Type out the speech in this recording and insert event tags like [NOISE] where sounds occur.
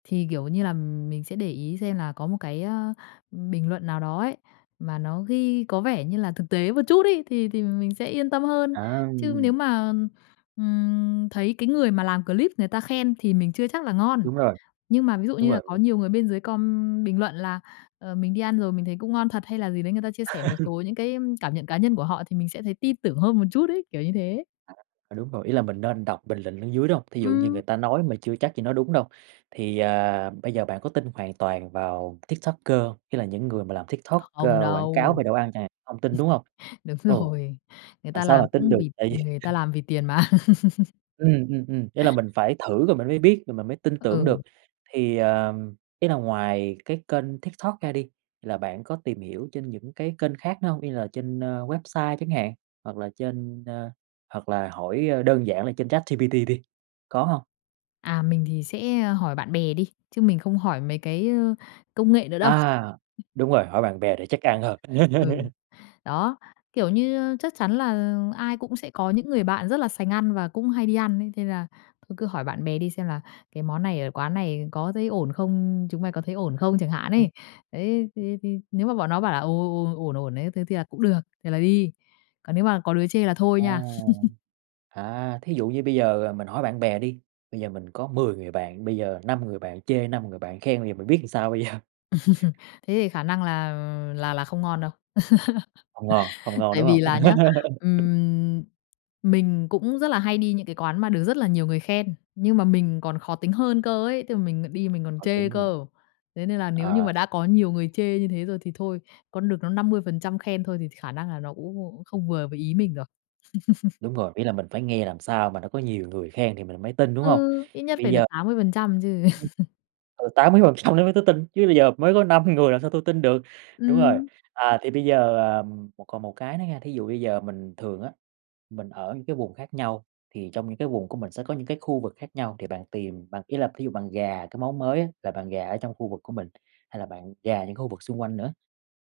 Thì, kiểu như là, mình sẽ để ý xem là có một cái, ờ, bình luận nào đó ấy, mà nó ghi có vẻ như là thực tế một chút ấy thì thì mình sẽ yên tâm hơn. À. Chứ nếu mà, ừm, thấy cái người mà làm clip người ta khen thì mình chưa chắc là ngon, Đúng rồi. nhưng mà ví dụ Đúng như là rồi, có ừm. nhiều người bên dưới com bình luận là, "Ờ, mình đi ăn rồi, mình thấy cũng ngon thật" hay là gì đấy, người ta chia sẻ một [LAUGHS] số những cái cảm nhận cá nhân của họ thì mình sẽ thấy tin tưởng hơn một chút ấy, kiểu như thế. À, đúng rồi, ý là mình nên đọc bình luận ở dưới, đúng hông? Thí dụ như người Ừm. ta nói mà chưa chắc gì nói đúng đâu, thì, ờ, bây giờ bạn có tin hoàn toàn vào TikToker hông? Ý là những người mà làm TikTok, Không ơ, quảng cáo đâu. về đồ ăn chẳng hạn, hông tin, đúng hông? [LAUGHS] Đúng Ừ. rồi, người Làm ta sao mà làm tin cũng được, vì tại vì người ta làm vì tiền mà. [LAUGHS] Ừm, ừm, ừm, ý là mình phải thử rồi mình mới biết rồi mình mới tin tưởng Ừ. được. Thì, ờ, ý là ngoài cái kênh TikTok ra đi, là bạn có tìm hiểu trên những cái kênh khác nữa hông, như là trên, ơ, website chẳng hạn, hoặc là trên, ơ hoặc là hỏi đơn giản là trên ChatGPT đi, có hông? À, mình thì sẽ, ờ, hỏi bạn bè đi, chứ mình không hỏi mấy cái, ơ, công nghệ nữa đâu. À, [CHUCKLES] đúng rồi, hỏi bạn bè để chắc ăn hơn. Ừ, [LAUGHS] đó, kiểu như, ơ, chắc chắn là ai cũng sẽ có những người bạn rất là sành ăn và cũng hay đi ăn đấy, thế là thôi cứ hỏi bạn bè đi xem là cái món này ở quán này có thấy ổn không, chúng mày có thấy ổn không chẳng hạn Ừm. ấy. Đấy thì thì nếu mà bọn nó bảo là "Ồ, ổn, ổn, ổn, ổn đấy" thế thì là cũng được, thì là đi. Còn nếu mà có đứa chê là thôi À. nha. [LAUGHS] À, thí dụ như bây giờ mình hỏi bạn bè đi, bây giờ mình có 10 người bạn, bây giờ 5 người bạn chê, 5 người bạn khen thì mình biết làm sao bây giờ? [LAUGHS] Thế thì khả năng là là là không ngon đâu. Hông ngon, hông [LAUGHS] ngon, Tại đúng vì hông? là nhá, [LAUGHS] ừm, mình cũng rất là hay đi những cái quán mà được rất là nhiều người khen, nhưng mà mình còn khó tính hơn cơ ấy, tức là mình đi mình còn Khó chê tính nhỉ? cơ. Thế nên là nếu như Ờ. mà đã có nhiều người chê như thế rồi thì thôi, còn được nó 50% khen thôi thì khả năng là nó cũng không vừa với ý mình được. [CHUCKLES] Đúng rồi, ý là mình phải nghe làm sao mà nó có nhiều người khen thì mình mới tin, đúng hông? Ừ, ít Thì nhất bây phải được giờ 80% chứ. ừm. [LAUGHS] Ừ, 80% nữa mới tới tin, chứ bây giờ mới có 5 người làm sao tôi tin được, đúng rồi. Ừm. À thì bây giờ, ờ, một còn một cái nữa nha, thí dụ bây giờ mình thường á, mình ở những cái vùng khác nhau, thì trong những cái vùng của mình sẽ có những cái khu vực khác nhau thì bạn tìm, bạn ý là thí dụ bạn rà cái món mới á, là bạn rà ở trong khu vực của mình, hay là bạn rà những khu vực xung quanh nữa?